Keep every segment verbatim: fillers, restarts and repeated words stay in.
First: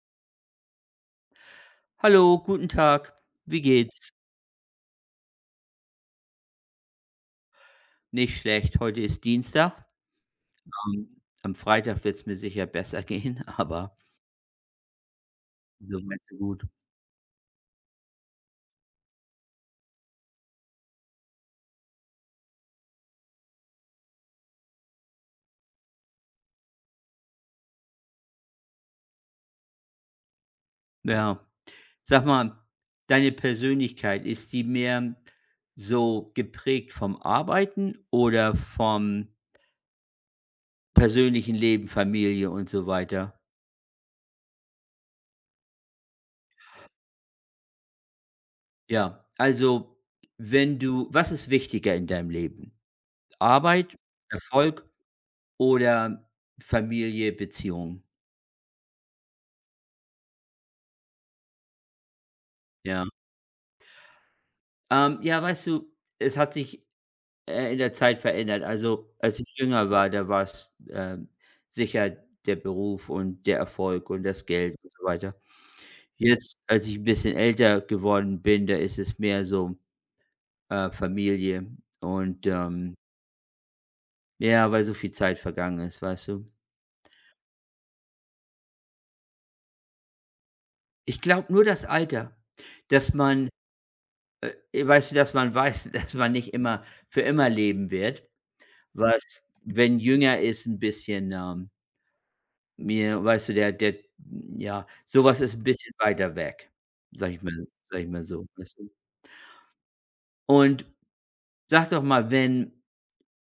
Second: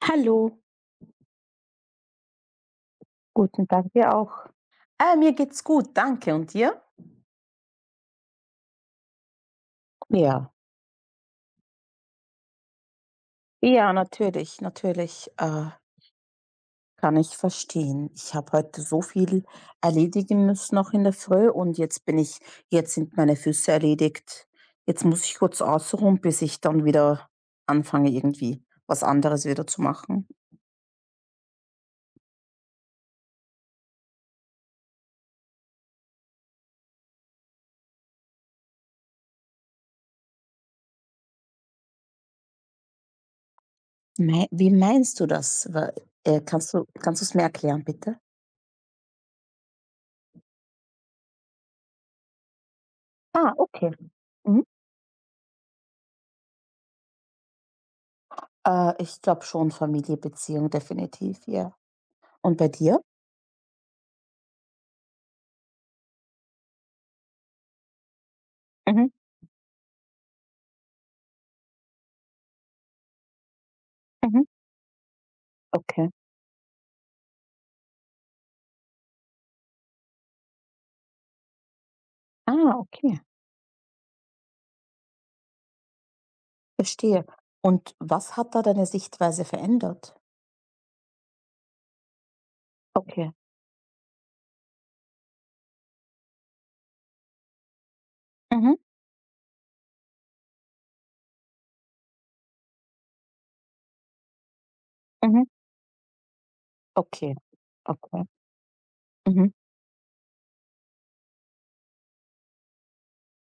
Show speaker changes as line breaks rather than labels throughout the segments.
Hallo,
Hallo, guten Tag. Wie
guten Tag
geht's?
dir auch. Äh, mir geht's gut, danke. Und dir?
Nicht schlecht. Heute ist Dienstag.
Ja,
Ähm, am Freitag wird es mir sicher besser gehen,
ja,
aber
natürlich, natürlich äh,
so weit, so gut.
kann ich verstehen. Ich habe heute so viel erledigen müssen noch in der Früh, und jetzt bin ich, jetzt sind meine Füße erledigt. Jetzt muss ich kurz ausruhen, bis ich dann wieder anfange, irgendwie was anderes wieder zu machen.
Ja. Sag mal, deine Persönlichkeit, ist die mehr so geprägt vom Arbeiten oder vom persönlichen Leben, Familie und so weiter?
Mei- Wie meinst du das? Wa- äh, Kannst du, kannst du es mir erklären, bitte?
Ja, also wenn du was ist wichtiger in deinem Leben?
Ah, okay.
Arbeit,
Mhm.
Erfolg oder Familie, Beziehung?
Äh, ich glaube schon Familie, Beziehung, definitiv, ja. Und bei dir?
Ja. Ähm, ja, weißt du, es hat sich, äh, in der Zeit verändert.
Mhm,
Also, als ich jünger war, da war's, ähm, sicher der Beruf und der Erfolg und
mhm,
das Geld und so weiter.
okay.
Jetzt, als ich ein bisschen älter geworden bin, da ist es mehr so, äh, Familie und,
Ah,
ähm
okay.
ja, weil so viel Zeit vergangen ist, weißt du?
Verstehe. Und was hat da deine Sichtweise verändert?
Ich glaube nur das Alter, dass
Okay.
man, äh weißt du, dass man weiß, dass man nicht immer für immer leben wird,
Mhm,
was, wenn jünger ist, ein bisschen, ähm mir weißt du, der der ja, sowas
mhm,
ist ein bisschen weiter weg, sage
okay,
ich mal sage ich mal
okay.
so, weißt du?
Mhm,
Und sag doch mal, wenn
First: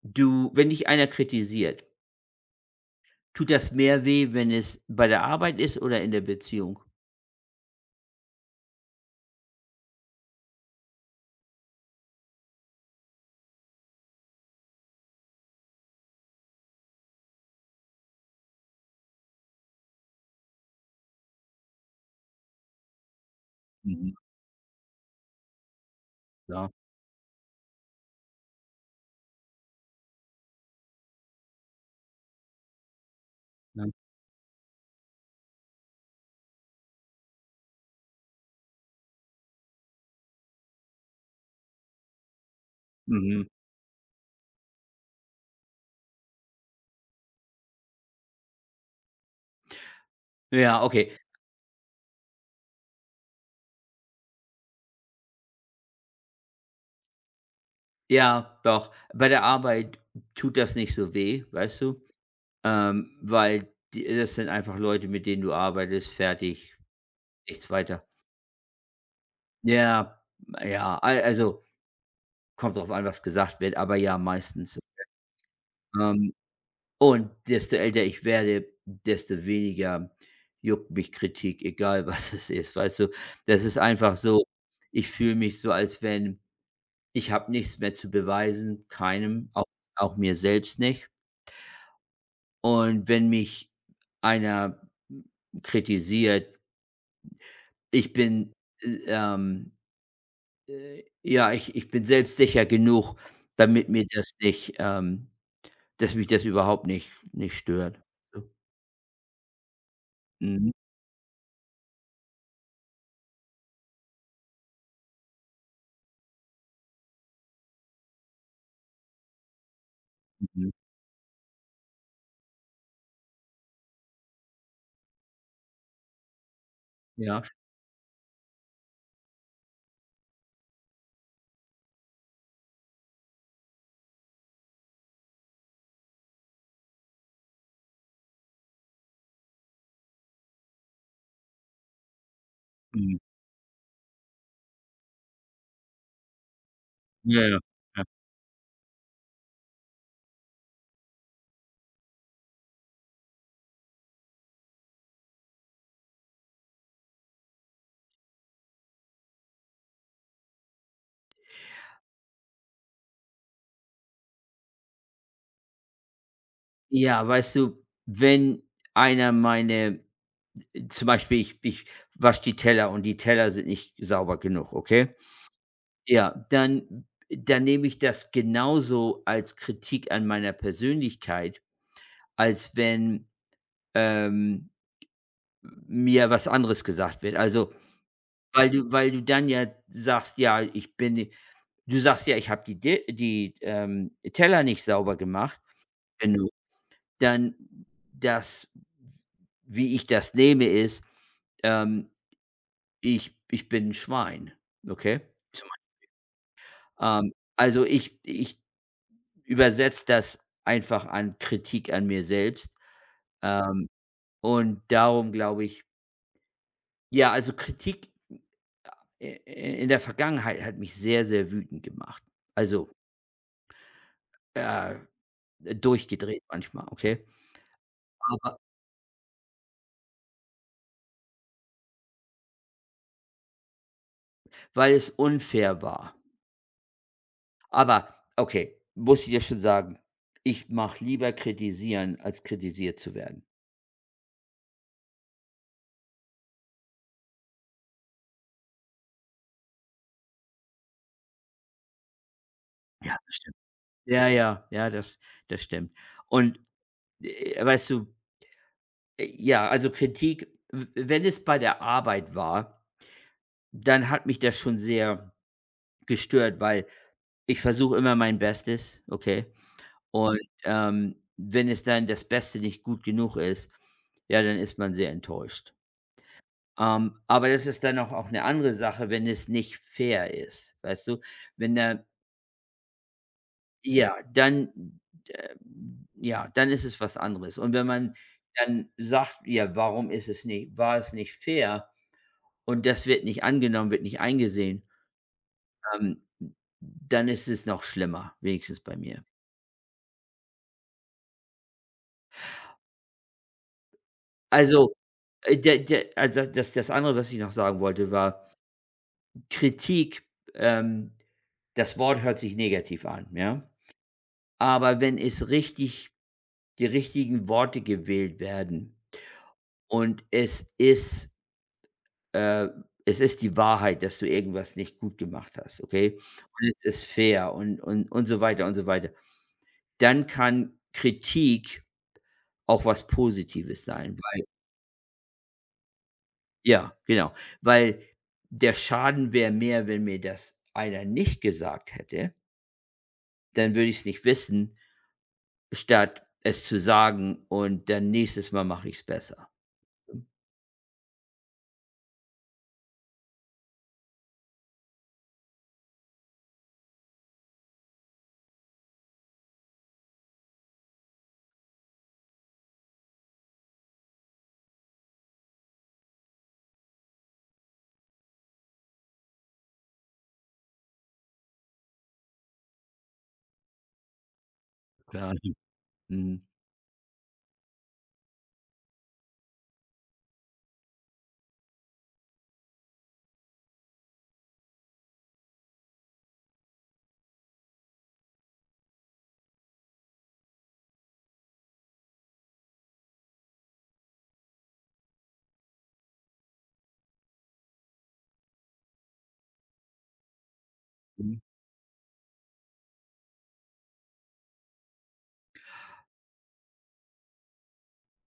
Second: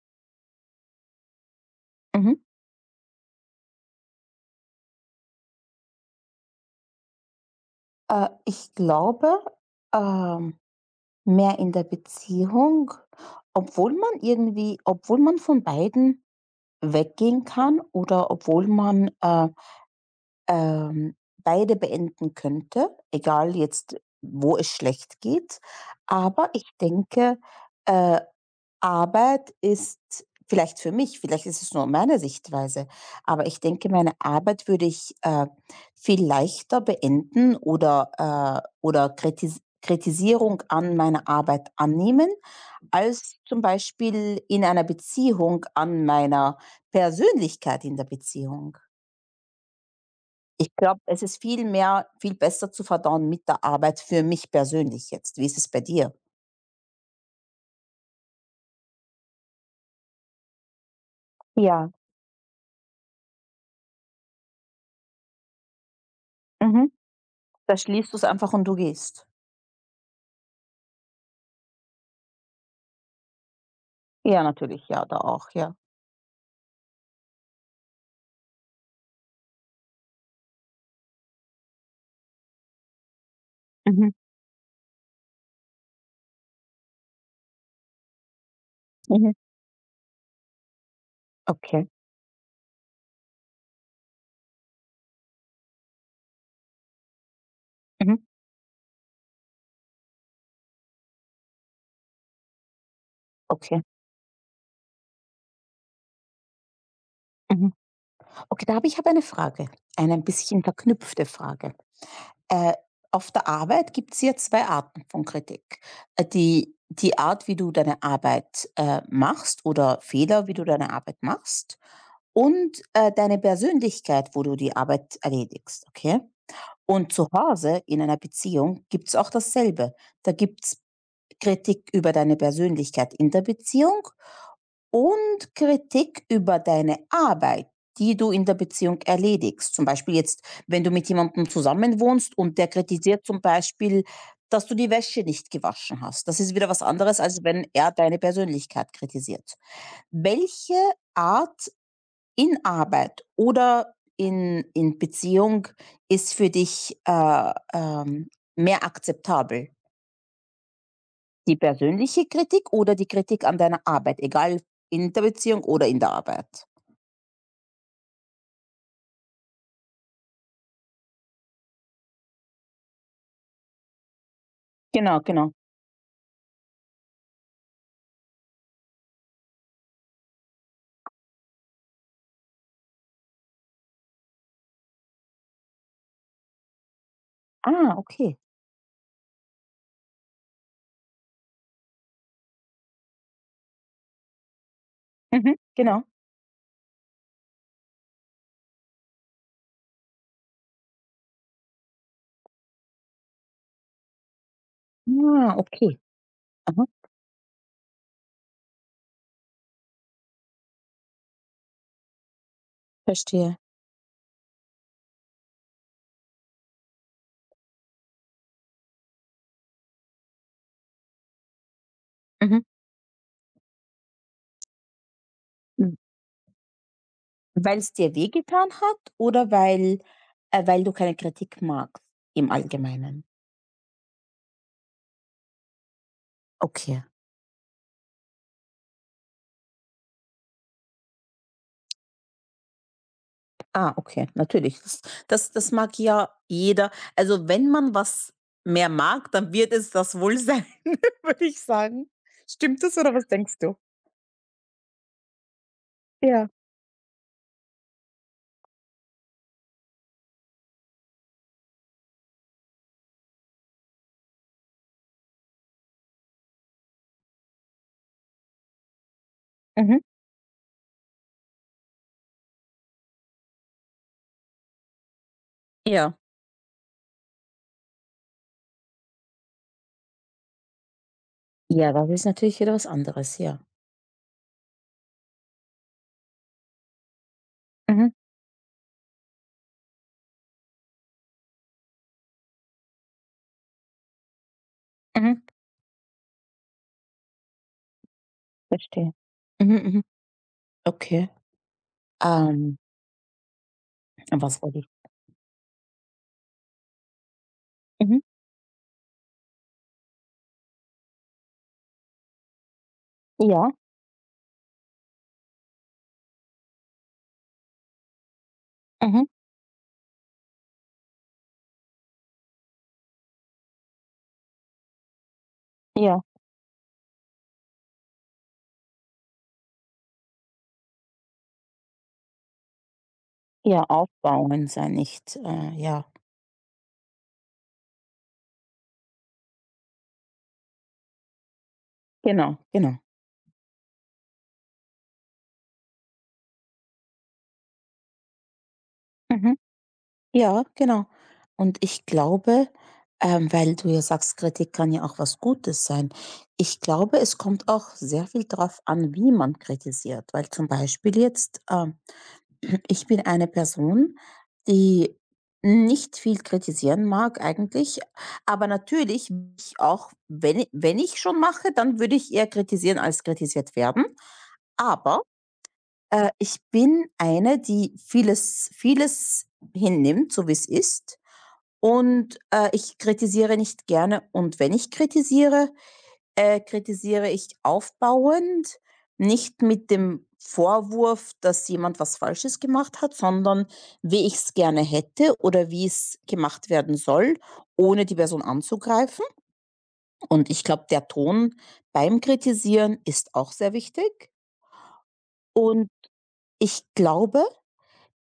du wenn dich einer kritisiert,
mhm.
tut das mehr weh, wenn es bei der Arbeit ist oder in der Beziehung?
Äh, ich glaube, ähm, mehr in der Beziehung, obwohl man irgendwie obwohl man von beiden weggehen kann, oder obwohl man, äh, ähm, beide beenden könnte, egal jetzt,
Mhm,
wo es schlecht geht. Aber ich
klar,
denke, äh Arbeit ist vielleicht für mich, vielleicht ist es nur meine Sichtweise, aber ich
ne?
denke, meine Arbeit würde ich äh, viel leichter beenden, oder, äh, oder kritis Kritisierung an meiner Arbeit annehmen, als
Mhm.
zum Beispiel in einer Beziehung an meiner Persönlichkeit in der Beziehung. Ich
Ja,
glaube,
okay.
es ist viel mehr, viel besser zu verdauen mit der Arbeit für mich persönlich jetzt. Wie ist es bei dir?
Ja, doch. Bei der Arbeit tut das nicht so weh, weißt
Ja,
du? Ähm, weil die das sind einfach Leute, mit denen du arbeitest, fertig,
mhm.
nichts
Da
weiter.
schließt du es einfach und du gehst.
Ja, ja, al also kommt drauf an, was gesagt wird, aber ja,
Ja,
meistens. So.
natürlich, ja, da auch, ja.
Ähm, und desto älter ich werde, desto weniger juckt mich Kritik, egal was es ist, weißt du? Das ist
Mhm,
einfach so, ich fühle mich so, als wenn ich habe nichts mehr zu beweisen,
mhm.
keinem, auch auch mir selbst nicht.
Okay,
Und wenn mich einer kritisiert, ich
Mhm.
bin, äh, ähm, äh, ja, ich ich bin selbstsicher genug,
okay.
damit mir das nicht, ähm dass mich das überhaupt nicht nicht
Mhm.
stört. So.
Okay, da habe ich aber eine Frage, eine ein bisschen
Mhm,
verknüpfte Frage. Äh, auf der Arbeit gibt es ja zwei Arten von Kritik. Äh, die die Art, wie du deine Arbeit, äh, machst, oder Fehler, wie du
mhm.
deine Arbeit machst, und äh, deine Persönlichkeit, wo du die Arbeit erledigst, okay? Und zu
Ja.
Hause in einer Beziehung gibt's auch dasselbe. Da gibt's Kritik über deine Persönlichkeit in der Beziehung, Und Kritik über deine Arbeit, die du in der Beziehung erledigst. Zum Beispiel jetzt, wenn du mit jemandem zusammenwohnst und der
Mhm.
kritisiert zum Beispiel, dass du die Wäsche nicht gewaschen hast. Das ist wieder was anderes,
Ja,
als
ja,
wenn er
ja.
deine Persönlichkeit kritisiert. Welche Art, in Arbeit oder in, in Beziehung, ist für dich äh, ähm, mehr akzeptabel? Die persönliche Kritik oder die Kritik an deiner Arbeit, egal in der Beziehung oder in der Arbeit?
Ja, weißt du, wenn einer meine zum Beispiel ich ich wasche die Teller und die Teller sind nicht sauber genug, okay?
Genau, genau.
Ja, dann dann nehme ich das genauso als Kritik an meiner Persönlichkeit, als wenn, ähm, mir was anderes gesagt wird. Also,
Ah, okay.
weil du weil du dann ja sagst: „Ja, ich bin Du sagst ja: „Ich habe die De die, ähm, Teller nicht sauber
Mhm,
gemacht.“
genau.
Wenn dann das wie ich das nehme, ist, ähm, ich ich bin 'n Schwein, okay?
Ah, okay. Aha,
Ähm, also, ich ich übersetze das einfach an Kritik an mir selbst,
verstehe.
ähm, und darum glaube ich ja, also, Kritik i i in der Vergangenheit hat mich sehr, sehr wütend gemacht.
Mhm.
Also, äh,
W
durchgedreht manchmal, okay?
weil's dir wehgetan hat, oder weil äh, weil du keine Kritik magst im Allgemeinen?
Weil es unfair war.
Okay.
Aber okay, muss ich dir schon sagen, ich mache lieber kritisieren, als kritisiert zu werden.
Ah, okay, natürlich. Das das das mag ja jeder. Also, wenn man was mehr mag, dann wird es das wohl sein, würde ich sagen. Stimmt das, oder
Ja.
was denkst du?
Ja, ja, ja, das das stimmt.
Ja.
Und, äh, weißt du, äh, ja, also Kritik, w wenn es bei der Arbeit war, dann hat mich das schon sehr gestört, weil ich versuche immer mein Bestes, okay?
Mhm.
Und, ähm, wenn es dann das Beste nicht gut genug ist, ja, dann ist man sehr enttäuscht.
Ja.
Ähm, aber das ist dann auch auch 'ne andere Sache, wenn es nicht fair ist, weißt du? Wenn
Ja,
der
das ist natürlich wieder was anderes, ja.
Ja, dann äh, ja, dann ist es was anderes. Und wenn
Mhm,
man dann sagt: „Ja, warum ist es nicht war es nicht fair?“ und das wird nicht angenommen, wird nicht eingesehen,
mhm,
ähm, dann ist es noch schlimmer, wenigstens bei
verstehe.
mir.
Mhm, mhm. Okay. Ähm, Was wollte ich,
Also, äh, der der also, das das andere, was ich noch sagen wollte,
mhm,
war Kritik, ähm das Wort hört sich negativ an, ja?
ja,
Aber wenn es richtig die richtigen Worte gewählt werden.
mhm,
Und es ist, äh es ist die Wahrheit, dass du irgendwas nicht gut gemacht hast, okay?
ja,
Und es ist fair und und und so weiter und so weiter. Dann kann Kritik auch was
ja,
Positives sein, weil
aufbauen, sei nicht äh, ja,
ja, genau, weil der Schaden wäre mehr, wenn mir das einer nicht gesagt hätte,
genau, genau.
dann würde ich es nicht wissen, statt es zu sagen und dann nächstes Mal mache ich es besser.
Mhm, ja, genau. Und ich glaube, ähm, weil du ja sagst, Kritik kann ja auch was Gutes sein. Ich glaube, es kommt auch sehr viel darauf an, wie man kritisiert, weil zum Beispiel jetzt, ähm ich bin eine Person, die nicht viel kritisieren mag eigentlich, aber natürlich ich auch, wenn, wenn ich schon mache, dann würde ich eher kritisieren als kritisiert werden. Aber
Klar.
äh,
Mhm.
ich bin eine, die vieles, vieles hinnimmt, so wie es ist. Und äh, ich kritisiere nicht gerne. Und wenn ich kritisiere, äh, kritisiere ich aufbauend, nicht mit dem Vorwurf, dass jemand was Falsches gemacht hat, sondern wie ich es gerne hätte oder wie es gemacht werden soll, ohne die Person anzugreifen. Und ich glaube, der
Mhm.
Ton beim Kritisieren ist auch sehr wichtig. Und ich glaube,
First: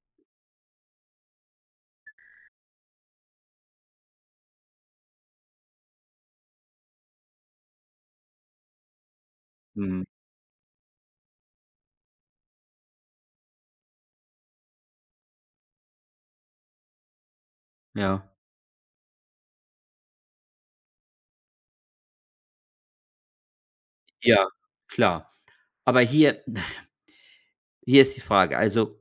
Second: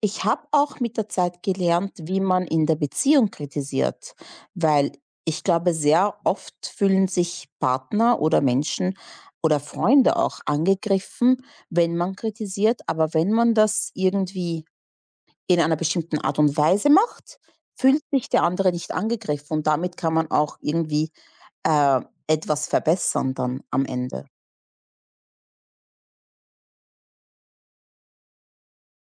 ich habe auch mit der Zeit gelernt, wie man in der Beziehung kritisiert, weil ich glaube, sehr oft fühlen sich Partner oder Menschen oder
Mhm.
Freunde auch angegriffen, wenn man kritisiert, aber wenn man das irgendwie in einer bestimmten Art und Weise macht, fühlt
Ja.
sich der andere nicht angegriffen, und damit kann man auch irgendwie äh, etwas verbessern dann am Ende.
Ja, klar. Aber hier hier ist die Frage, also,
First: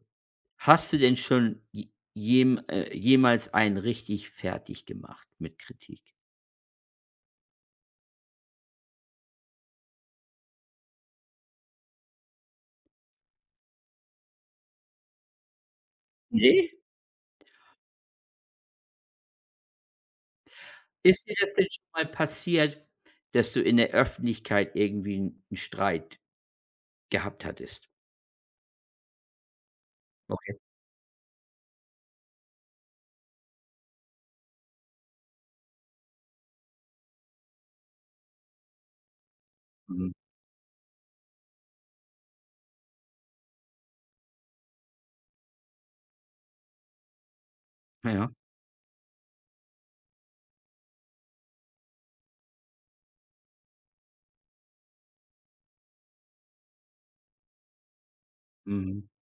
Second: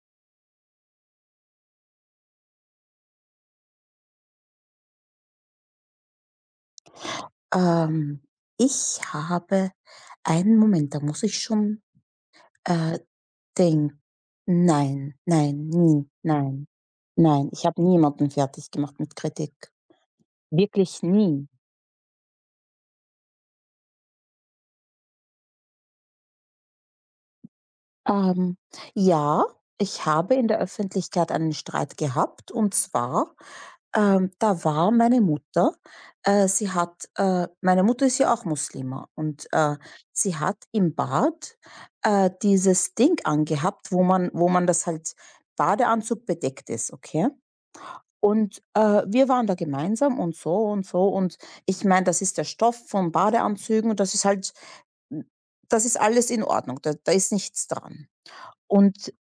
hast du denn schon j jem äh, jemals einen richtig fertig gemacht mit Kritik?
Ähm, Ich habe einen Moment, da muss ich schon äh, Ding. Nein, nein, nie, nein,
Ne?
nein. Ich habe niemanden fertig gemacht mit Kritik. Wirklich
Ist dir
nie.
das denn schon mal passiert, dass du in der Öffentlichkeit irgendwie einen Streit gehabt hattest?
Ähm, ja, ich habe in
Okay.
der Öffentlichkeit einen Streit gehabt, und zwar, ähm, da war meine Mutter. Äh, sie hat äh, meine Mutter ist ja auch Muslima, und äh,
Mhm.
sie hat im Bad, äh, dieses Ding angehabt, wo man wo man das halt Badeanzug bedeckt ist, okay?
Ja.
Und, äh, wir waren da gemeinsam und so und so, und ich meine, das ist der Stoff von Badeanzügen, und das ist halt hm, das ist alles in Ordnung, da da ist nichts dran.
Mhm.
Und,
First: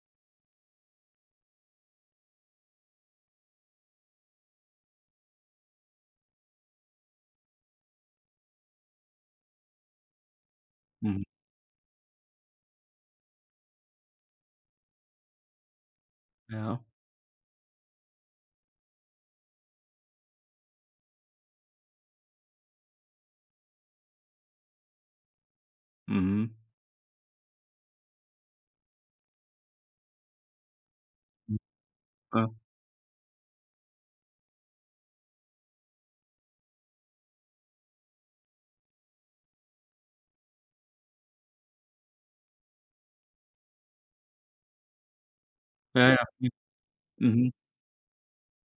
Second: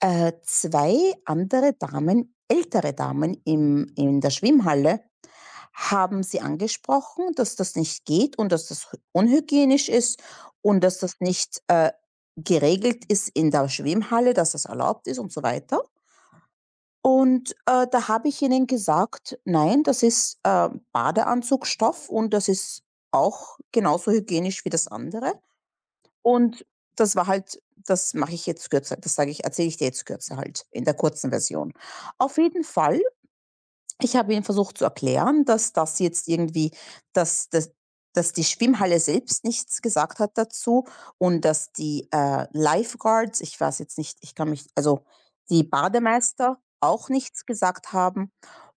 äh, zwei andere Damen, ältere Damen im in der Schwimmhalle haben sie angesprochen, dass das nicht geht und dass das hy unhygienisch ist und dass das
Mhm.
nicht, äh, geregelt ist in der Schwimmhalle, dass das erlaubt ist und so weiter.
Ja.
Und, äh, da habe ich ihnen gesagt: „Nein, das ist, äh, Badeanzugstoff, und das ist auch genauso hygienisch wie das andere.“
Mhm.
Und das war halt. Das mache ich jetzt kürzer. Das sage ich erzähle ich dir jetzt kürzer halt, in der kurzen
Mhm.
Version. Auf
Ja.
jeden Fall, ich habe ihnen versucht zu erklären, dass das jetzt irgendwie dass dass dass die Schwimmhalle selbst nichts gesagt hat dazu und dass die, äh, Lifeguards, ich weiß jetzt nicht, ich kann mich, also die
Ja, ja. Mhm.
Bademeister auch nichts
Mhm.
gesagt haben.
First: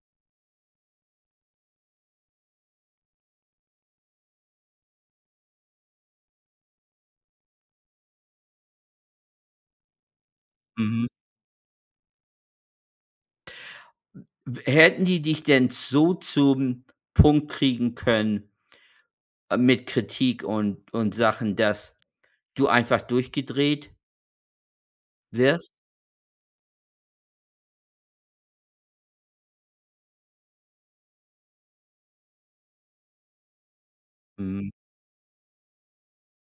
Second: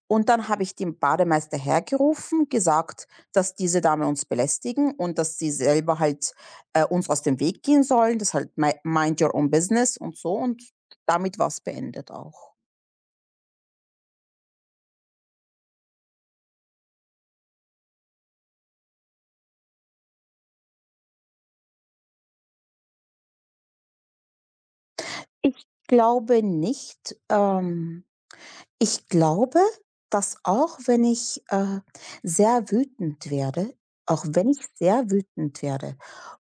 Und dann habe ich den Bademeister hergerufen, gesagt, dass diese Dame uns belästigen und dass sie selber halt, äh, uns aus dem Weg gehen sollen, das halt mei „Mind your own business“ und so, und
Mhm.
damit war's beendet auch.
W Hätten die dich denn so zum Punkt kriegen können? Äh, mit Kritik und und Sachen, dass du einfach durchgedreht
Ich
wirst?
glaube nicht, ähm ich glaube, dass auch wenn ich, äh, sehr wütend werde auch wenn ich
Mhm.
sehr wütend werde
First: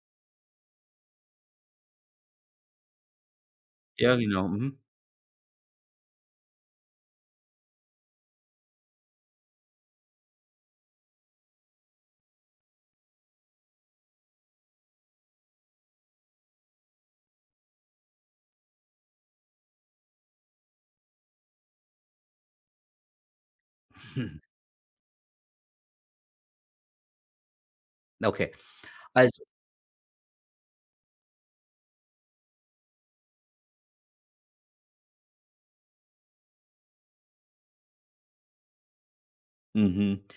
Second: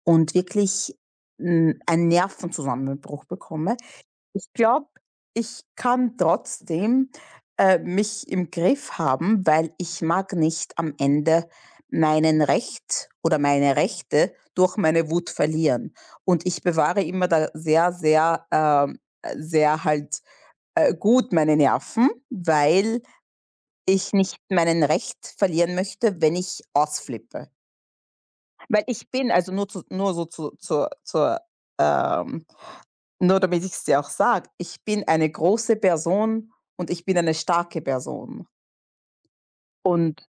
und wirklich, hm, einen Nervenzusammenbruch bekomme,
Ja, genau.
ich
Mhm.
glaube, ich kann trotzdem, äh, mich im Griff haben, weil ich mag nicht am Ende meinen Recht oder meine Rechte durch meine Wut verlieren. Und ich bewahre immer da sehr, sehr, ähm, sehr halt, äh, gut meine Nerven, weil ich nicht meinen Recht verlieren möchte, wenn ich ausflippe.
Okay.
Weil ich bin
Also
also nur zu nur so zu zur zur, ähm nur damit ich es dir auch sage, ich bin eine große Person und ich bin eine starke Person.
mhm.
Und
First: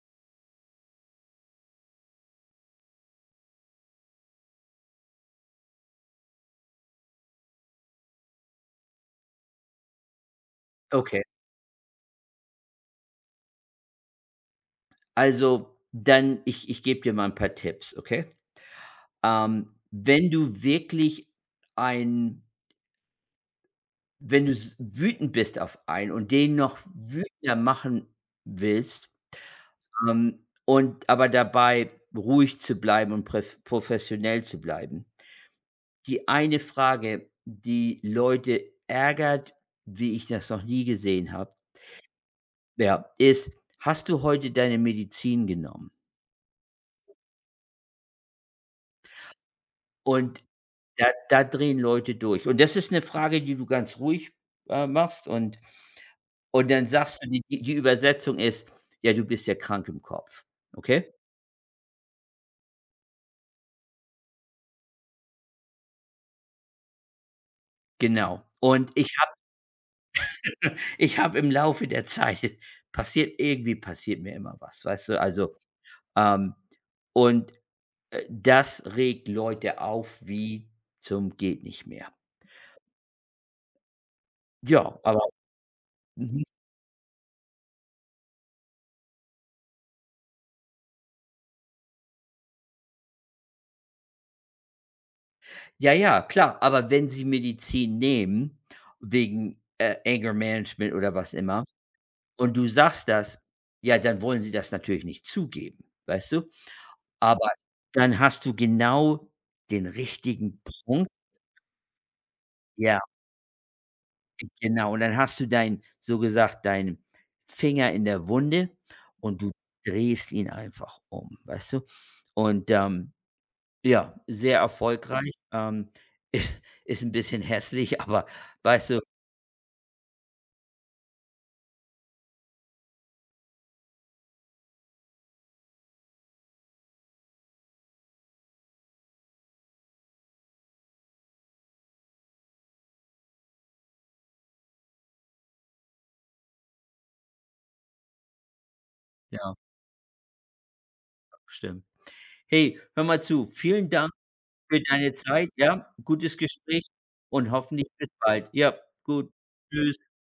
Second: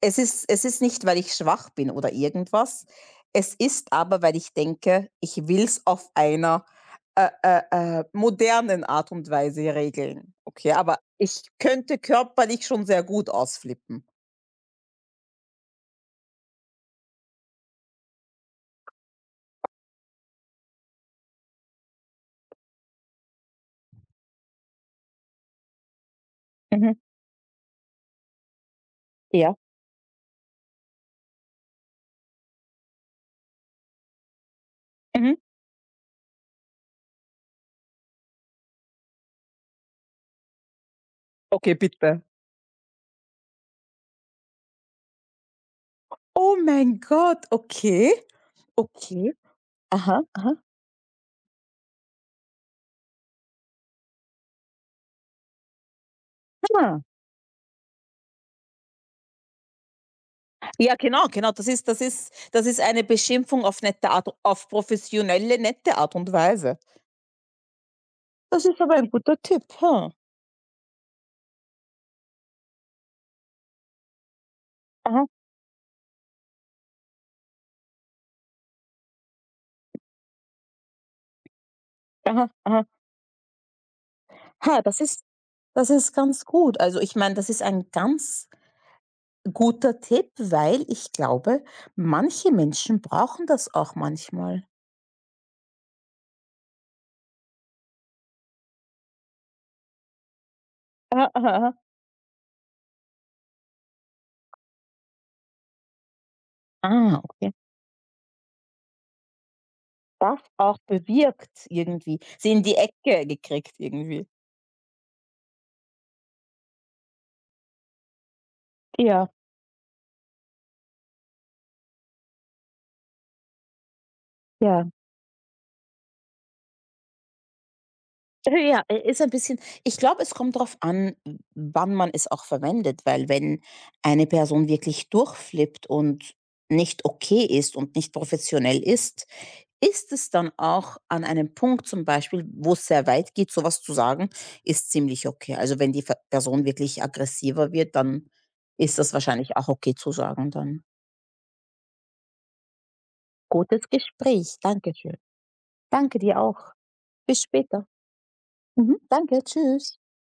es ist es ist nicht, weil ich schwach bin oder irgendwas. Es ist aber, weil ich denke, ich will es auf einer, äh, äh, äh, modernen Art und Weise regeln. Okay, aber
Okay.
ich könnte körperlich schon sehr gut ausflippen.
Also, dann ich ich gebe dir mal ein paar Tipps, okay? Ähm, wenn du wirklich ein wenn du s wütend bist auf einen und den noch
Mhm.
wütender machen willst,
Ja.
ähm, und aber dabei ruhig zu bleiben und pref professionell zu bleiben.
Mhm.
Die eine Frage, die Leute ärgert, wie ich das noch nie gesehen habe,
Okay, bitte.
ja, ist: „Hast du heute deine Medizin genommen?“
Oh mein Gott, okay, okay. Aha,
Und
aha,
da da drehen Leute durch. Und das ist eine Frage, die du ganz ruhig, äh, machst und und dann
ah.
sagst du, die die die Übersetzung ist: „Ja, du bist ja krank im Kopf.“
Ja,
Okay?
genau, genau. Das ist das ist das ist eine Beschimpfung auf nette Art, auf professionelle, nette Art und Weise.
Genau.
Das ist
Und
aber
ich
ein
habe
guter Tipp, ha.
ich habe im Laufe der Zeit passiert irgendwie passiert mir immer was, weißt du?
Aha,
Also, ähm, und Äh, das regt Leute auf wie zum geht nicht mehr.
aha, aha. Ha,
Ja,
das
aber
ist das ist
mhm.
ganz gut. Also, ich meine, das ist ein ganz guter Tipp, weil ich glaube, manche Menschen brauchen das auch manchmal.
Ja, ja, klar, aber wenn sie Medizin nehmen wegen, äh, Anger Management oder
Aha,
was
aha,
immer
aha.
und du sagst das, ja, dann wollen sie das natürlich nicht zugeben, weißt du?
Ah,
Aber
okay.
dann hast du genau den
Das
richtigen
auch
Punkt.
bewirkt irgendwie. Sie in die
Ja,
Ecke gekriegt irgendwie.
genau. Und dann hast du dein so gesagt, deinen Finger in der Wunde
Ja,
und du drehst ihn einfach um, weißt du? Und, ähm ja, sehr
ja.
erfolgreich. Ähm, ist ist ein bisschen hässlich, aber
Ja,
weißt
i
du
ist ein bisschen ich glaube, es kommt drauf an, wann man es auch verwendet, weil wenn eine Person wirklich durchflippt und nicht okay ist und nicht professionell ist, ist es dann auch an einem Punkt, zum Beispiel, wo's sehr weit geht, sowas zu sagen, ist ziemlich okay. Also, wenn die Ver Person wirklich aggressiver wird, dann ist das
ja,
wahrscheinlich auch okay zu sagen dann.
stimmt. Hey, hör mal zu.
Gutes
Vielen Dank
Gespräch,
für
danke
deine
schön.
Zeit, ja?
Danke
Gutes
dir auch.
Gespräch
Bis
und
später.
hoffentlich bis bald. Ja,
Mhm,
gut.
danke, tschüss.
Tschüss.